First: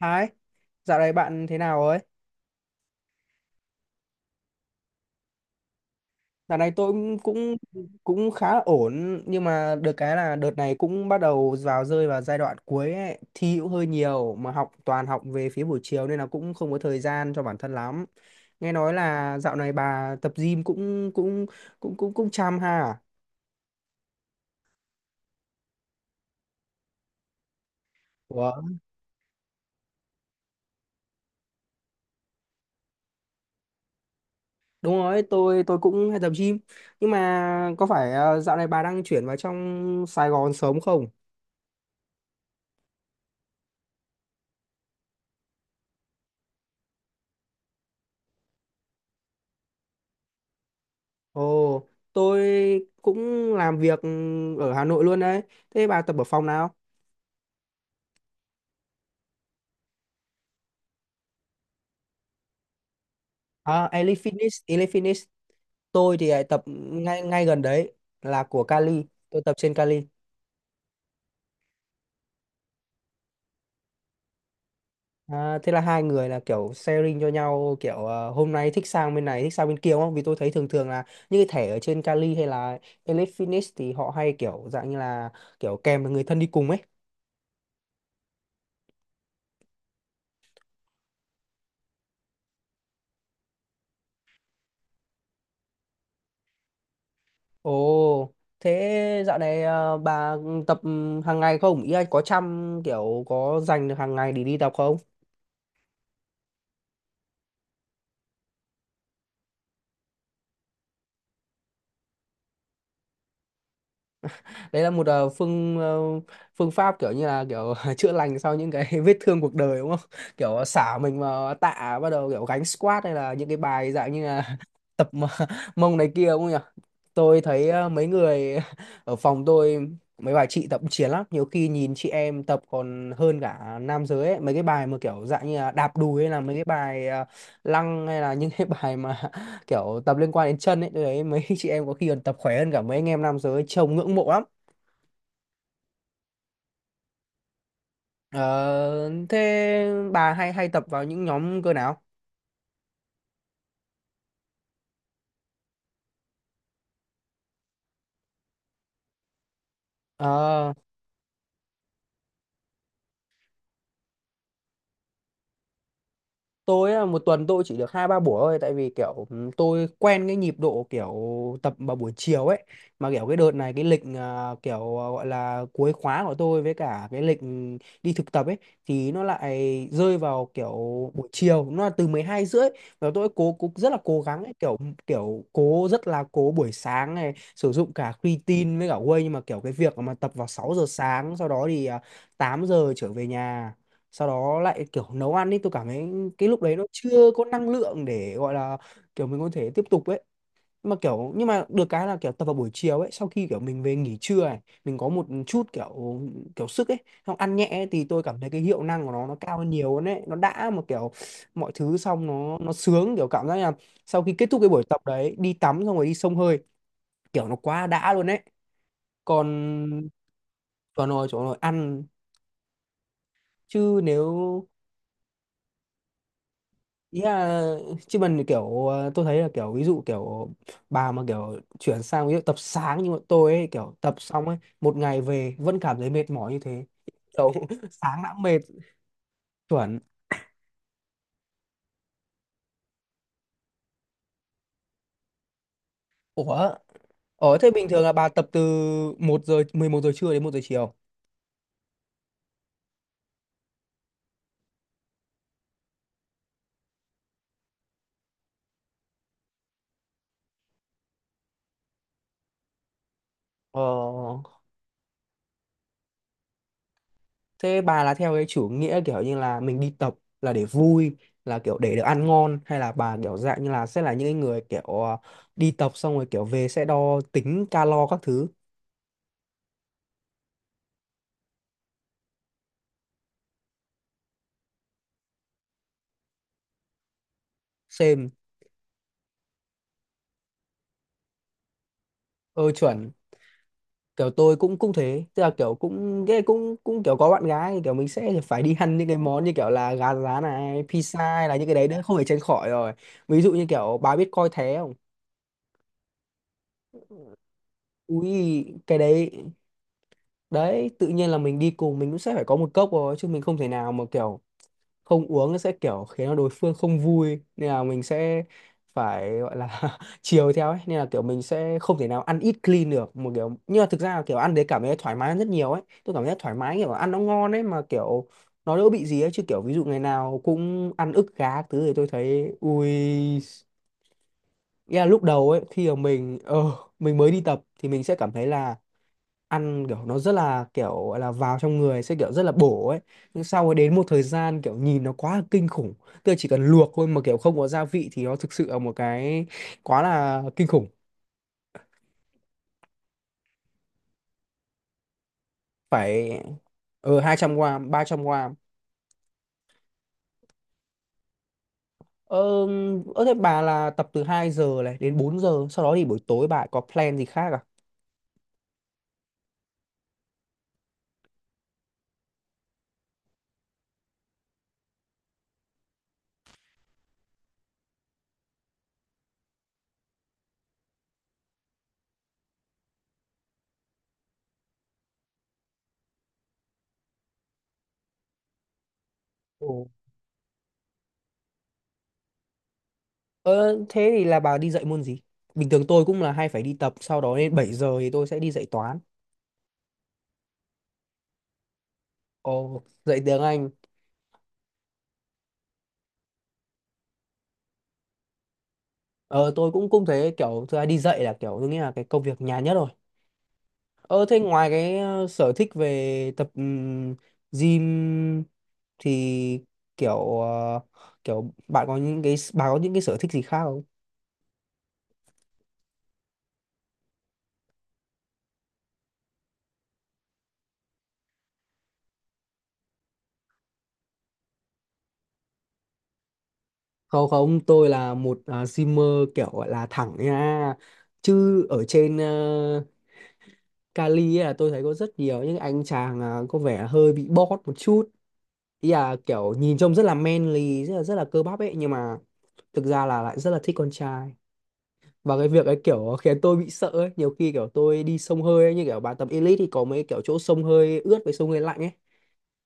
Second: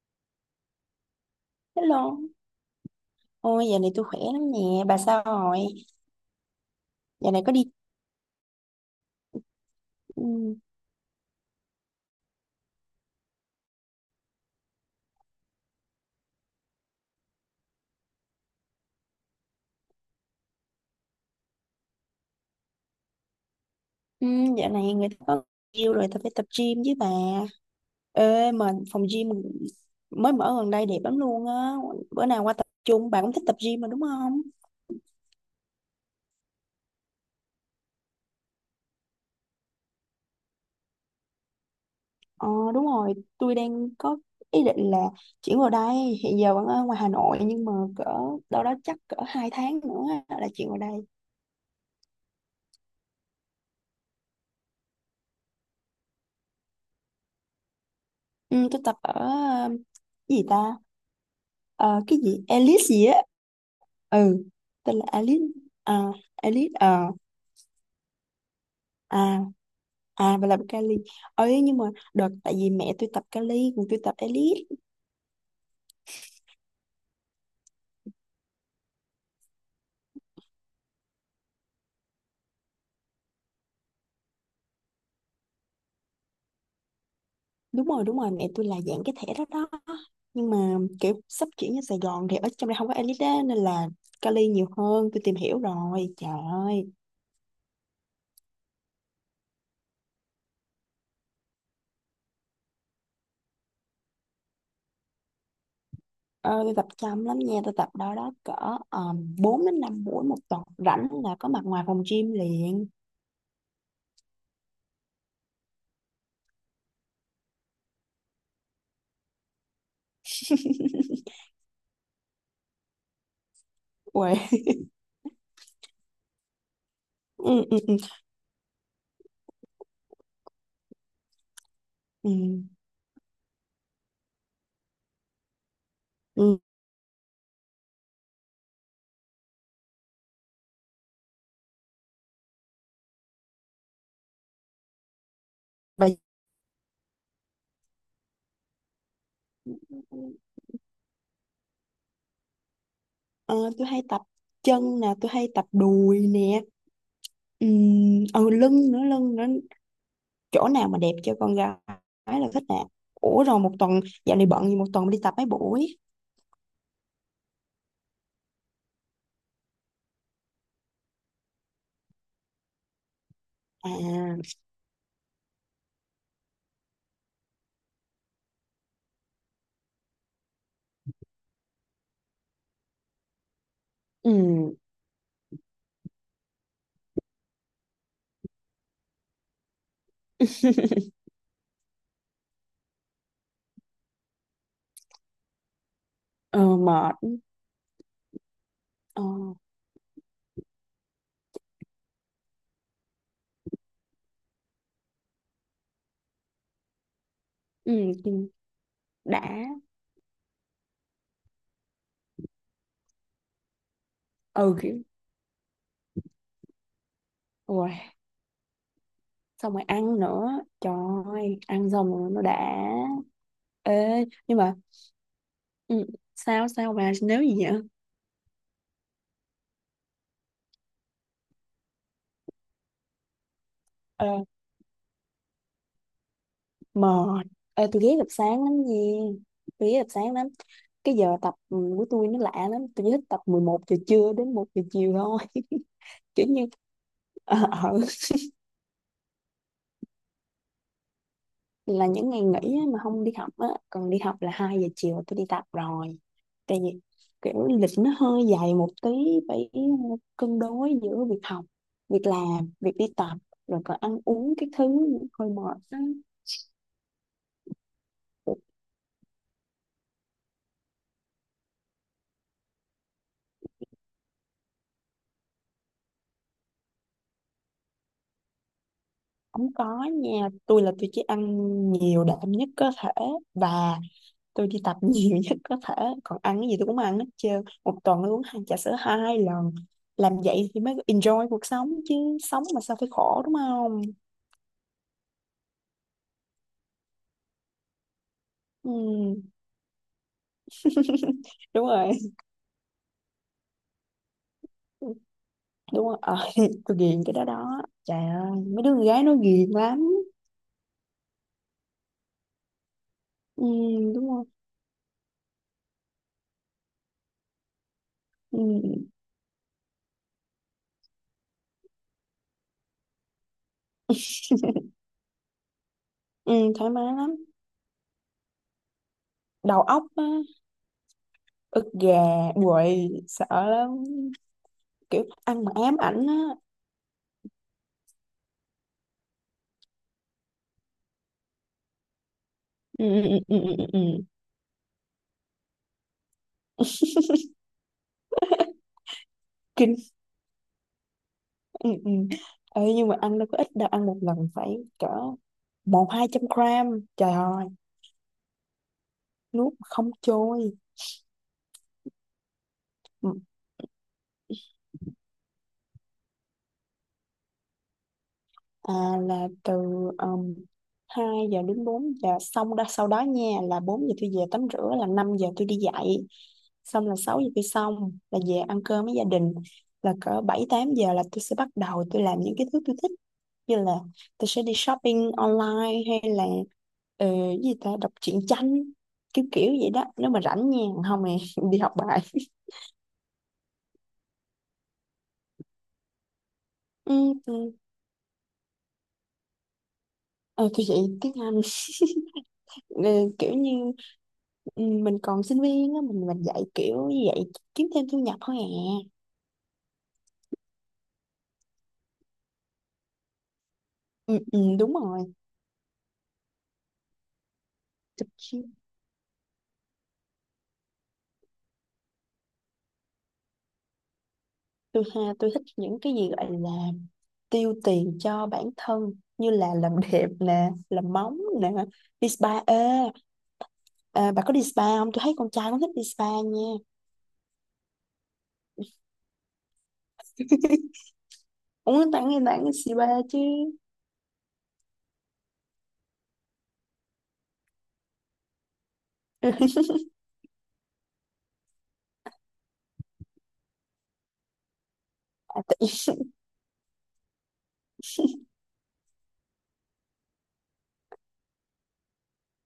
Hai, dạo này bạn thế nào ấy? Hello. Ôi, dạo này tôi khỏe lắm nè. Bà sao rồi? Dạo này tôi cũng Dạo này có cũng đi. cũng khá là ổn, nhưng mà được cái là đợt Ừ, này cũng bắt đầu vào rơi vào giai đoạn cuối ấy. Thi cũng hơi nhiều mà học toàn học về phía buổi chiều nên là cũng không có thời gian cho bản thân lắm. Nghe nói là dạo này bà tập gym cũng cũng cũng cũng cũng chăm ha. À? ừ, dạo này người ta có yêu rồi, tôi phải tập gym với bà. Ủa, Ê, mà phòng gym mới mở gần đây đẹp lắm luôn á. Bữa nào qua tập chung, bà cũng thích tập gym mà đúng không? đúng rồi, tôi cũng hay tập gym. Nhưng mà có phải dạo này bà đang chuyển vào trong Sài Gòn sớm không? Ờ, đúng rồi. Tôi đang có ý định là chuyển vào đây. Hiện giờ vẫn ở ngoài Hà Nội, nhưng mà cỡ đâu đó chắc cỡ 2 tháng nữa á, là chuyển vào đây. Ồ, tôi cũng làm việc ở Hà Nội luôn đấy. Thế bà tập ở phòng nào? Ừ, tôi tập ở, cái gì ta? Cái gì? Alice gì á. À, Elite Ừ, Fitness, Elite tên là Fitness. Alice à, Tôi thì lại tập Alice ngay ngay gần đấy, là của Cali. à Tôi tập trên Cali. à và là Cali ấy, nhưng mà đợt tại vì mẹ tôi tập Cali còn tôi tập Alice. À, thế là hai người là kiểu sharing cho nhau, kiểu hôm nay thích sang bên này thích sang bên kia đúng không? Vì tôi thấy thường thường là những cái thẻ ở trên Cali hay là Elite Fitness thì họ hay kiểu dạng như là kiểu kèm được người thân đi cùng ấy. Đúng rồi, đúng rồi, mẹ tôi là dạng cái thẻ đó đó, nhưng mà kiểu sắp chuyển ra Sài Gòn thì ở trong đây không có Alice á, nên là Cali nhiều hơn. Tôi tìm hiểu rồi, trời ơi. Ồ, thế dạo này à, bà tập hàng ngày không? Ý là có chăm kiểu có dành được hàng ngày để đi tập không? Ờ, tôi tập chăm lắm nha, tôi tập đó đó cỡ 4 đến 5 buổi một tuần, rảnh là có mặt ngoài phòng gym liền. Đấy là một phương pháp kiểu như là kiểu chữa lành sau những cái vết thương cuộc đời đúng không? Kiểu xả mình vào tạ, bắt đầu kiểu gánh squat hay là những cái bài dạng như Uầy. là tập mà- mông này kia đúng không nhỉ? Tôi Ừ, thấy ừ, ừ. mấy người ở phòng tôi, mấy bà chị tập chiến lắm, nhiều khi nhìn chị Ừ. em tập còn hơn cả nam giới ấy. Mấy cái bài mà kiểu dạng như là đạp đùi hay là mấy Ừ. cái bài lăng hay là những cái bài mà kiểu tập liên quan đến chân ấy, tôi thấy mấy chị em có khi còn tập khỏe hơn cả mấy anh em nam giới, trông ngưỡng mộ lắm. Và Ờ, thế bà hay hay tập vào những nhóm cơ nào? Ờ, tôi hay tập chân nè, tôi hay tập đùi nè, ừ, ừ, lưng nữa, chỗ Ờ nào mà đẹp cho con gái là thích nè. Ủa rồi một tuần, dạo này bận gì một tuần đi tập mấy buổi? tôi á, một tuần tôi chỉ được hai ba buổi thôi, tại vì kiểu tôi quen cái nhịp độ kiểu tập vào buổi chiều ấy, mà kiểu cái đợt này cái lịch À, à, kiểu à, gọi là cuối khóa của tôi với cả cái lịch đi thực tập ấy thì nó lại rơi vào kiểu buổi chiều, nó là từ 12 rưỡi, và tôi cố cũng rất là cố ừ, gắng ấy, kiểu kiểu cố rất là cố buổi sáng này sử dụng cả creatine với cả whey, nhưng mà kiểu cái việc mà tập vào 6 giờ sáng, sau đó thì 8 giờ trở về nhà, sau đó lại kiểu nấu ăn đi, tôi cảm thấy cái lúc đấy ờ, nó mệt, chưa có năng lượng để gọi là ờ, kiểu mình có thể tiếp tục ấy, mà kiểu nhưng mà được cái là kiểu tập vào buổi chiều ấy, sau khi kiểu mình về nghỉ trưa này, mình có một chút kiểu kiểu sức ấy, xong ăn nhẹ ấy, thì tôi cảm ừ, thấy cái hiệu năng của nó đã, cao hơn nhiều hơn ấy, nó đã, mà kiểu mọi thứ xong nó sướng, kiểu cảm giác là sau khi kết thúc cái ừ, buổi kiểu, tập đấy, đi tắm xong rồi đi xông hơi kiểu nó quá ui, đã luôn ấy. xong rồi Còn ăn nữa, trời còn rồi chỗ rồi ơi, ăn ăn, xong rồi nó đã. chứ Ê, nếu nhưng mà, ừ, sao, sao bà, ý nếu là gì vậy? chứ mình kiểu tôi thấy là kiểu ví dụ kiểu bà mà kiểu chuyển sang ví dụ tập sáng như bọn tôi ấy, kiểu tập Ờ. xong ấy, một ngày về vẫn cảm thấy mệt mỏi như thế, Mệt. kiểu Ê, tôi ghé sáng tập đã mệt. sáng lắm nha, tôi ghét Chuẩn. tập sáng lắm, cái giờ tập của tôi nó lạ lắm, tôi chỉ thích tập 11 giờ trưa đến 1 giờ chiều thôi. Kiểu như Ủa, ủa ờ thế bình ờ, thường là bà tập từ một giờ 11 giờ trưa đến một giờ chiều? là những ngày nghỉ á, mà không đi học á, còn đi học là 2 giờ chiều tôi đi tập rồi. Tại vì kiểu lịch nó hơi dài một tí, phải cân đối giữa việc học, việc làm, việc đi tập, rồi còn ăn Ờ uống, cái thứ hơi mệt á. thế bà là theo cái chủ nghĩa kiểu như là mình đi tập là để vui, là kiểu để được ăn ngon, hay là bà kiểu dạng như là sẽ là những cái người kiểu đi tập xong rồi kiểu về sẽ đo tính calo các thứ Không có nha, tôi là tôi chỉ ăn nhiều đạm nhất có thể, và tôi đi tập nhiều nhất có thể, còn ăn cái gì tôi cũng ăn hết trơn. Một tuần tôi xem? uống hai trà sữa 2 lần, làm vậy thì mới enjoy cuộc sống chứ, sống Ừ mà sao phải chuẩn, khổ, đúng không. kiểu tôi cũng cũng thế, tức là kiểu cũng ghê cũng cũng kiểu có bạn gái thì kiểu mình sẽ phải đi Ừ. ăn những cái món như kiểu là gà rán này, pizza hay là những cái Đúng đấy đấy, rồi, không thể tránh khỏi rồi. Ví dụ như kiểu bà biết coi thế không, đúng rồi. Ờ, tôi ghiền cái đó đó, trời ơi, ui mấy đứa cái con gái đấy nó ghiền lắm. đấy tự nhiên là mình đi cùng mình cũng sẽ phải có một cốc rồi, chứ mình không Ừ, thể nào mà đúng kiểu không. không uống, sẽ kiểu khiến cho đối phương không vui, nên là mình sẽ Ừ, phải gọi là chiều theo ấy, nên là kiểu mình sẽ không thể nào ăn ít clean được một kiểu, nhưng mà thực ra là kiểu ăn đấy cảm thấy thoải mái hơn rất nhiều ấy, tôi cảm thấy ừ, thoải mái, kiểu thoải mái ăn nó lắm. ngon ấy, mà kiểu nó đỡ bị gì ấy. Chứ kiểu ví Đầu dụ ngày óc á, nào cũng ăn ức gà các ức thứ thì tôi gà thấy ui, quậy sợ lắm, yeah, lúc kiểu đầu ấy ăn mà khi mà ám ảnh mình á. Mình mới đi tập thì mình sẽ cảm thấy là ăn kiểu nó rất là kiểu gọi là vào trong người sẽ kiểu rất là bổ ấy, Ừ, ừ, nhưng ừ, sau ừ, ừ. đến Ừ. một thời gian kiểu nhìn nó quá là kinh khủng, tức là chỉ cần luộc thôi mà kiểu không có gia vị thì nó thực sự là một cái Kinh. quá là kinh khủng. Ừ, ừ. Ê, nhưng mà ăn đâu có ít đâu, ăn một lần phải cỡ một hai Phải, trăm gram, ở trời hai trăm ơi, gram ba trăm gram nuốt mà không trôi. Ờ, ờ thế bà là tập từ 2 giờ này đến 4 giờ, sau đó thì buổi tối bà có plan gì khác à? À, là từ um, 2 giờ đến 4 giờ, xong đó sau đó nha, là 4 giờ tôi về tắm rửa, là 5 giờ tôi đi dạy, xong là 6 giờ tôi xong, là về ăn cơm với gia đình, là cỡ 7-8 giờ là tôi sẽ bắt đầu, tôi làm những cái thứ tôi thích như là tôi sẽ đi shopping online, hay là cái gì ta, đọc truyện tranh, kiểu kiểu Ồ. vậy đó nếu mà rảnh nha, không thì đi học bài. Ờ thế thì là bà đi dạy môn gì? Bình thường tôi cũng là hay phải đi tập, sau Ừ, đó đến 7 ừ. giờ thì tôi sẽ đi dạy toán. Ờ, tôi dạy tiếng Anh. Ồ, Ờ, dạy tiếng kiểu Anh. như, ừ, mình còn sinh viên á, mình dạy kiểu như vậy, kiếm thêm thu nhập thôi à. Ờ tôi cũng cũng thế, kiểu thứ hai đi dạy là kiểu tôi nghĩ là cái công việc nhàn nhất rồi. Ờ Ừ, thế ừ, ngoài đúng cái rồi. sở thích về tập tôi, gym chi- thì kiểu kiểu bạn có những cái bà có những cái sở thích gì khác không? tôi ha tôi thích những cái gì gọi là tiêu tiền cho bản thân, như là làm đẹp nè, làm móng nè, đi spa. Ê, à, bà có đi spa không, tôi thấy con trai cũng thích đi spa nha. Không không, tôi là một gymer kiểu gọi là thẳng nha. Chứ ở Uống trên tặng em tặng spa chứ. Cali ấy là tôi thấy có rất nhiều những anh chàng có vẻ hơi bị bót một chút. Ý là kiểu nhìn trông rất là manly, rất là cơ bắp ấy, nhưng mà thực ra là lại rất là thích con trai, và cái À, việc tự. ấy kiểu khiến tôi bị sợ ấy. Nhiều khi kiểu tôi đi sông hơi ấy, như kiểu bạn tập elite thì có mấy kiểu chỗ sông hơi ướt với sông hơi lạnh ấy,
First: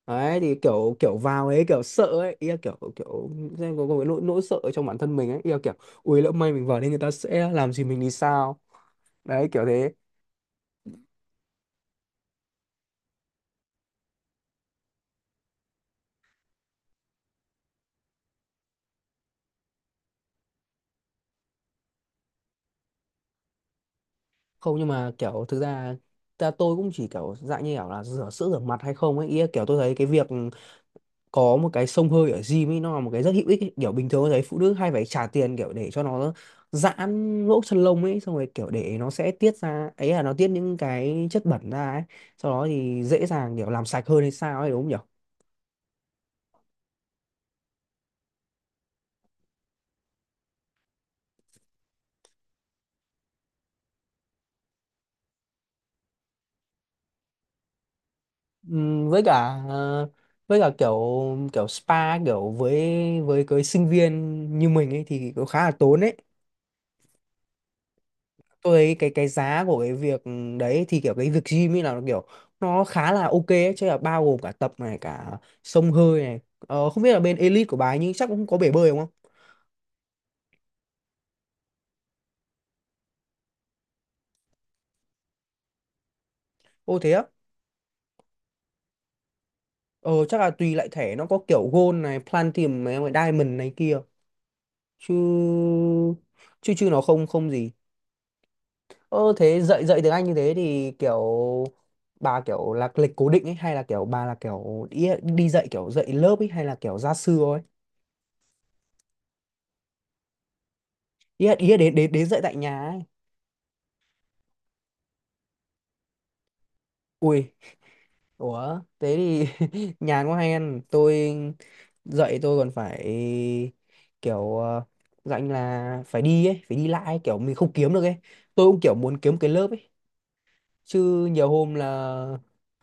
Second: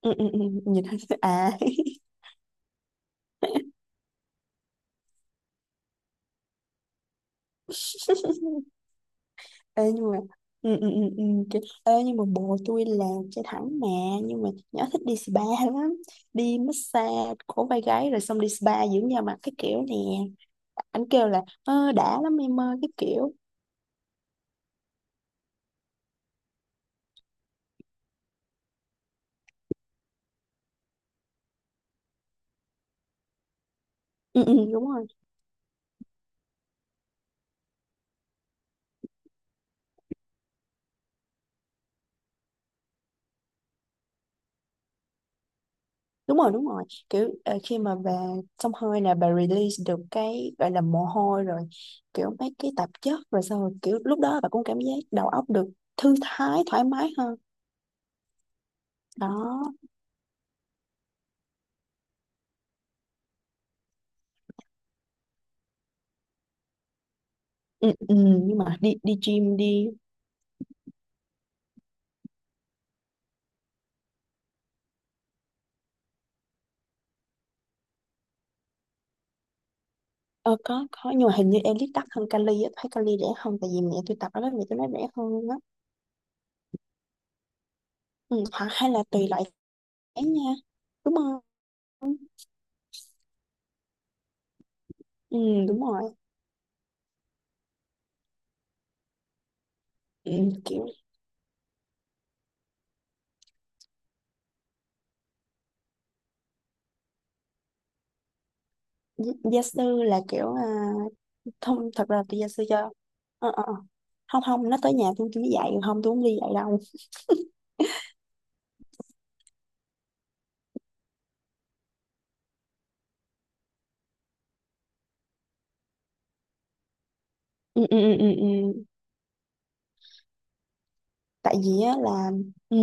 Ừ, ừ, ừ, đấy thì nhìn kiểu kiểu vào à. ấy kiểu sợ ấy, ý là kiểu kiểu xem có cái nỗi nỗi sợ ở trong bản thân mình ấy, ý là kiểu ui lỡ may mình vào đây người ta sẽ làm gì mình thì sao, đấy kiểu thế. Ê nhưng mà, ừ, ừ, ừ, ừ. Ê nhưng mà bồ tôi là trai thẳng mà. Nhưng mà nhỏ thích đi spa lắm, đi massage cổ vai gáy, rồi xong đi spa dưỡng da mặt cái kiểu nè. Anh kêu là ờ, đã lắm em ơi, cái kiểu. Không, nhưng mà kiểu thực ra ta tôi cũng chỉ kiểu dạng như kiểu là rửa sữa rửa mặt hay không ấy. Ý là kiểu tôi thấy cái việc có một cái xông hơi ở gym ấy nó là một cái rất hữu ích ấy. Kiểu bình thường tôi thấy Ừ, ừ, phụ nữ đúng hay phải rồi. trả tiền kiểu để cho nó giãn lỗ chân lông ấy, xong rồi kiểu để nó sẽ tiết ra ấy, là nó tiết những cái chất bẩn ra ấy, sau đó thì dễ dàng kiểu làm sạch hơn hay sao ấy, đúng không nhỉ? Đúng rồi, đúng rồi. Kiểu khi mà bà xông hơi nè, bà release được cái gọi là mồ hôi rồi, kiểu mấy cái tạp chất, rồi xong rồi kiểu lúc đó bà cũng cảm giác đầu óc được thư thái, thoải mái hơn. Với cả Đó. với cả kiểu kiểu spa, kiểu với cái sinh viên như mình ấy thì cũng khá là tốn ấy. Ừ, ừ, nhưng Tôi mà thấy đi cái đi cái gym giá của đi. cái việc đấy thì kiểu cái việc gym ấy là nó kiểu nó khá là ok ấy, chứ là bao gồm cả tập này cả xông hơi này. Ờ, không biết là bên Elite của bà ấy, nhưng chắc cũng có bể bơi đúng không? Ờ, có, nhưng mà hình như em đắt hơn Cali á, thấy Cali rẻ hơn, tại vì mẹ tôi tập ở đó, mẹ tôi nói rẻ hơn luôn á. Ô thế á. Ừ, hoặc hay là tùy loại giá Ờ chắc là nha. tùy lại Đúng thẻ, nó có không? kiểu Gold này, Platinum này, Diamond này kia, chứ Ừ, đúng rồi. chứ chứ nó không không gì. Ờ thế dạy dạy tiếng Anh Ừ, như thế kiểu thì kiểu bà kiểu là lịch cố định ấy, hay là kiểu bà là kiểu đi, đi dạy kiểu dạy lớp ấy, hay là kiểu gia sư thôi? Gia sư là kiểu à, Ý là, ý là không, đến thật đến ra là đến tôi dạy gia tại sư cho. nhà ấy. Ờ, ờ, ờ. Không, không, nó tới nhà tôi mới dạy, không, tôi không đi dạy đâu. Ui, ủa, thế thì nhàn quá hay ăn. Tôi dậy tôi còn phải kiểu dạnh là phải đi ấy, phải đi lại ấy, kiểu mình không Ừ, kiếm ừ, được ừ, ấy. ừ. Tôi Ừ. cũng kiểu muốn kiếm cái lớp ấy, chứ nhiều Tại hôm vì là á là, ừ.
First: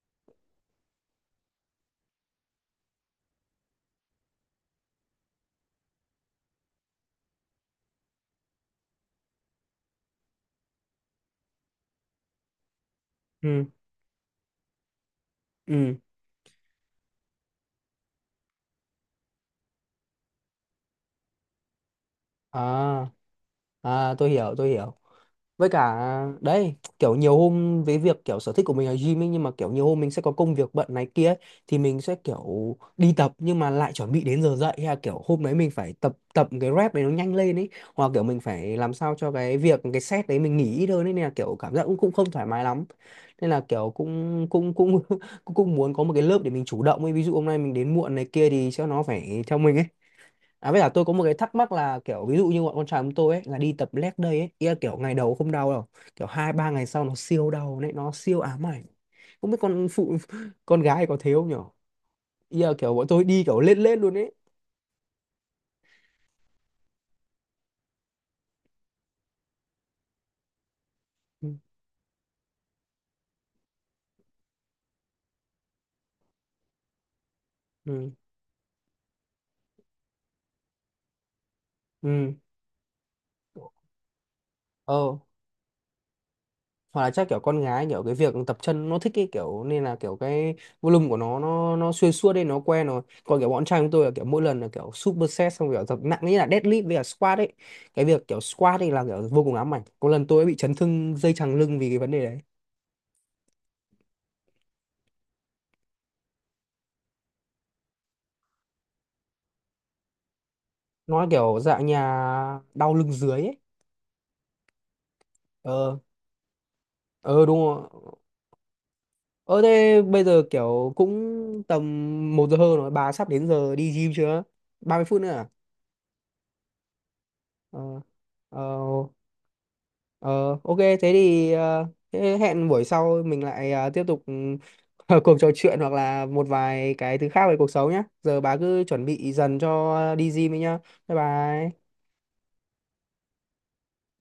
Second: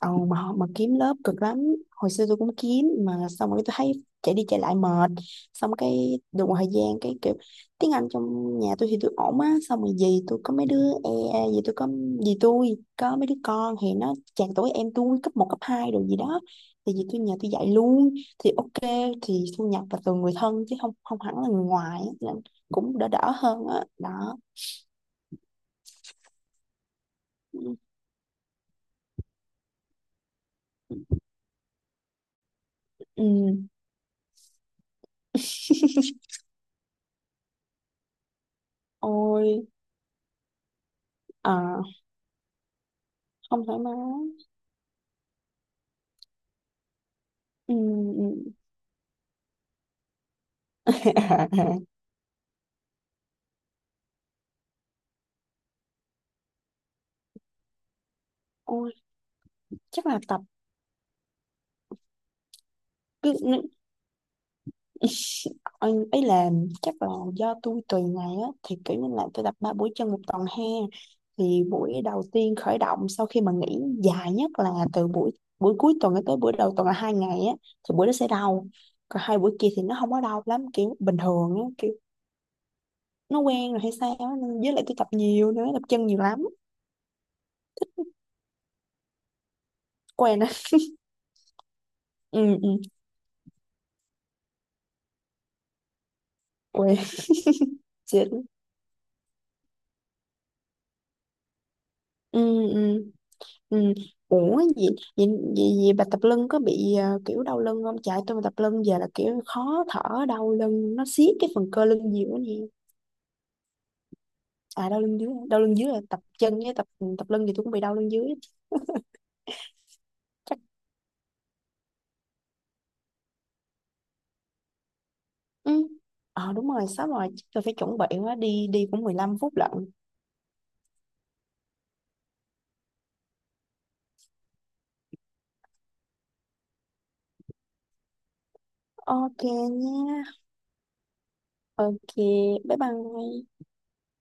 Ờ, mà kiếm lớp cực lắm, hồi xưa tôi cũng kiếm mà xong rồi tôi thấy chạy đi chạy lại mệt, xong cái được một thời gian cái kiểu tiếng Anh trong nhà tôi thì tôi ổn á, xong rồi gì tôi có mấy đứa e gì tôi có gì tôi có mấy đứa ừ con thì nó chạc tuổi em tôi, cấp 1 cấp 2 ừ rồi gì đó, thì gì tôi nhà tôi dạy luôn, thì ok, thì thu nhập là từ người thân chứ không không hẳn là người ngoài á. Nên cũng à đỡ đỡ hơn á à tôi đó. hiểu, tôi hiểu. Với cả đấy, kiểu nhiều hôm với việc kiểu sở thích của mình là gym ấy, nhưng mà kiểu nhiều hôm mình sẽ có công việc bận này kia ấy, thì mình sẽ kiểu đi tập Ừ. nhưng mà lại chuẩn bị đến giờ dậy, hay là kiểu hôm đấy mình phải tập tập cái rep đấy nó nhanh lên ấy, hoặc kiểu mình phải làm sao cho cái Ôi, việc cái set đấy mình nghỉ ít hơn ấy, nên là kiểu cảm giác à, cũng cũng không thoải mái lắm, nên là không thoải kiểu mái. cũng cũng cũng cũng cũng muốn có một cái lớp để mình chủ động ấy, ví dụ hôm nay mình Ừ. đến muộn này kia Ừ. thì sẽ nó phải theo mình ấy. À với cả tôi có một cái thắc mắc là kiểu ví dụ như bọn con trai chúng tôi ấy là đi tập leg day ấy, ý là kiểu ngày đầu không đau đâu, kiểu hai ba ngày sau nó siêu đau đấy, nó siêu ám ảnh. Ôi, Không biết con chắc phụ là tập, con gái có thế không nhở? Ý là kiểu bọn tôi cứ đi kiểu lên lên luôn ấy. anh ấy làm chắc là do tôi tùy ngày á, thì kiểu như là tôi tập 3 buổi chân một tuần ha, Ừ. thì buổi đầu tiên khởi động sau khi mà nghỉ dài nhất là từ buổi buổi cuối tuần tới buổi đầu tuần là 2 ngày á, thì buổi Ừ. đó sẽ đau, còn 2 buổi kia thì nó không có đau lắm, kiểu bình thường á, kiểu Ừ. nó quen rồi hay sao á, nên với lại tôi tập Ờ. nhiều nữa, tập chân nhiều lắm. Hoặc là chắc kiểu con gái kiểu cái việc tập chân nó thích cái kiểu, nên là kiểu Quen á. cái volume của nó nó xuyên suốt Ừ, đi nó ừ. quen rồi, còn kiểu bọn trai chúng tôi là kiểu mỗi lần là kiểu superset xong kiểu tập nặng như là deadlift với Quen. cả squat ấy. Cái việc Xịn. kiểu squat ấy là kiểu vô cùng ám ảnh, có lần tôi ấy bị chấn thương dây chằng lưng vì cái vấn đề đấy. Ừ, ừ. Ừ. Ủa vậy, vậy, vậy, vậy bà tập lưng có bị kiểu đau lưng không? Chạy tôi mà tập lưng giờ là kiểu khó thở, đau lưng nó Nó siết cái kiểu phần cơ dạng lưng nhiều nhà quá nè. đau lưng dưới ấy. À, đau lưng dưới Ờ là tập chân, với tập lưng ờ thì đúng tôi cũng bị rồi. đau lưng dưới. Ờ thế bây giờ Chắc. kiểu cũng tầm một giờ hơn rồi, bà sắp đến giờ đi gym chưa? 30 phút nữa à? Ừ. Ờ, đúng rồi, sắp rồi, chắc tôi phải chuẩn Ờ bị quá, ờ. đi đi cũng 15 phút lận. Ờ, ok thế thì thế hẹn buổi sau mình lại tiếp tục cuộc trò chuyện hoặc là một vài cái thứ khác về cuộc sống nhé. Giờ bà cứ chuẩn bị Ok dần cho nha. đi gym đi nhá. Bye bye. Ok, bye bye.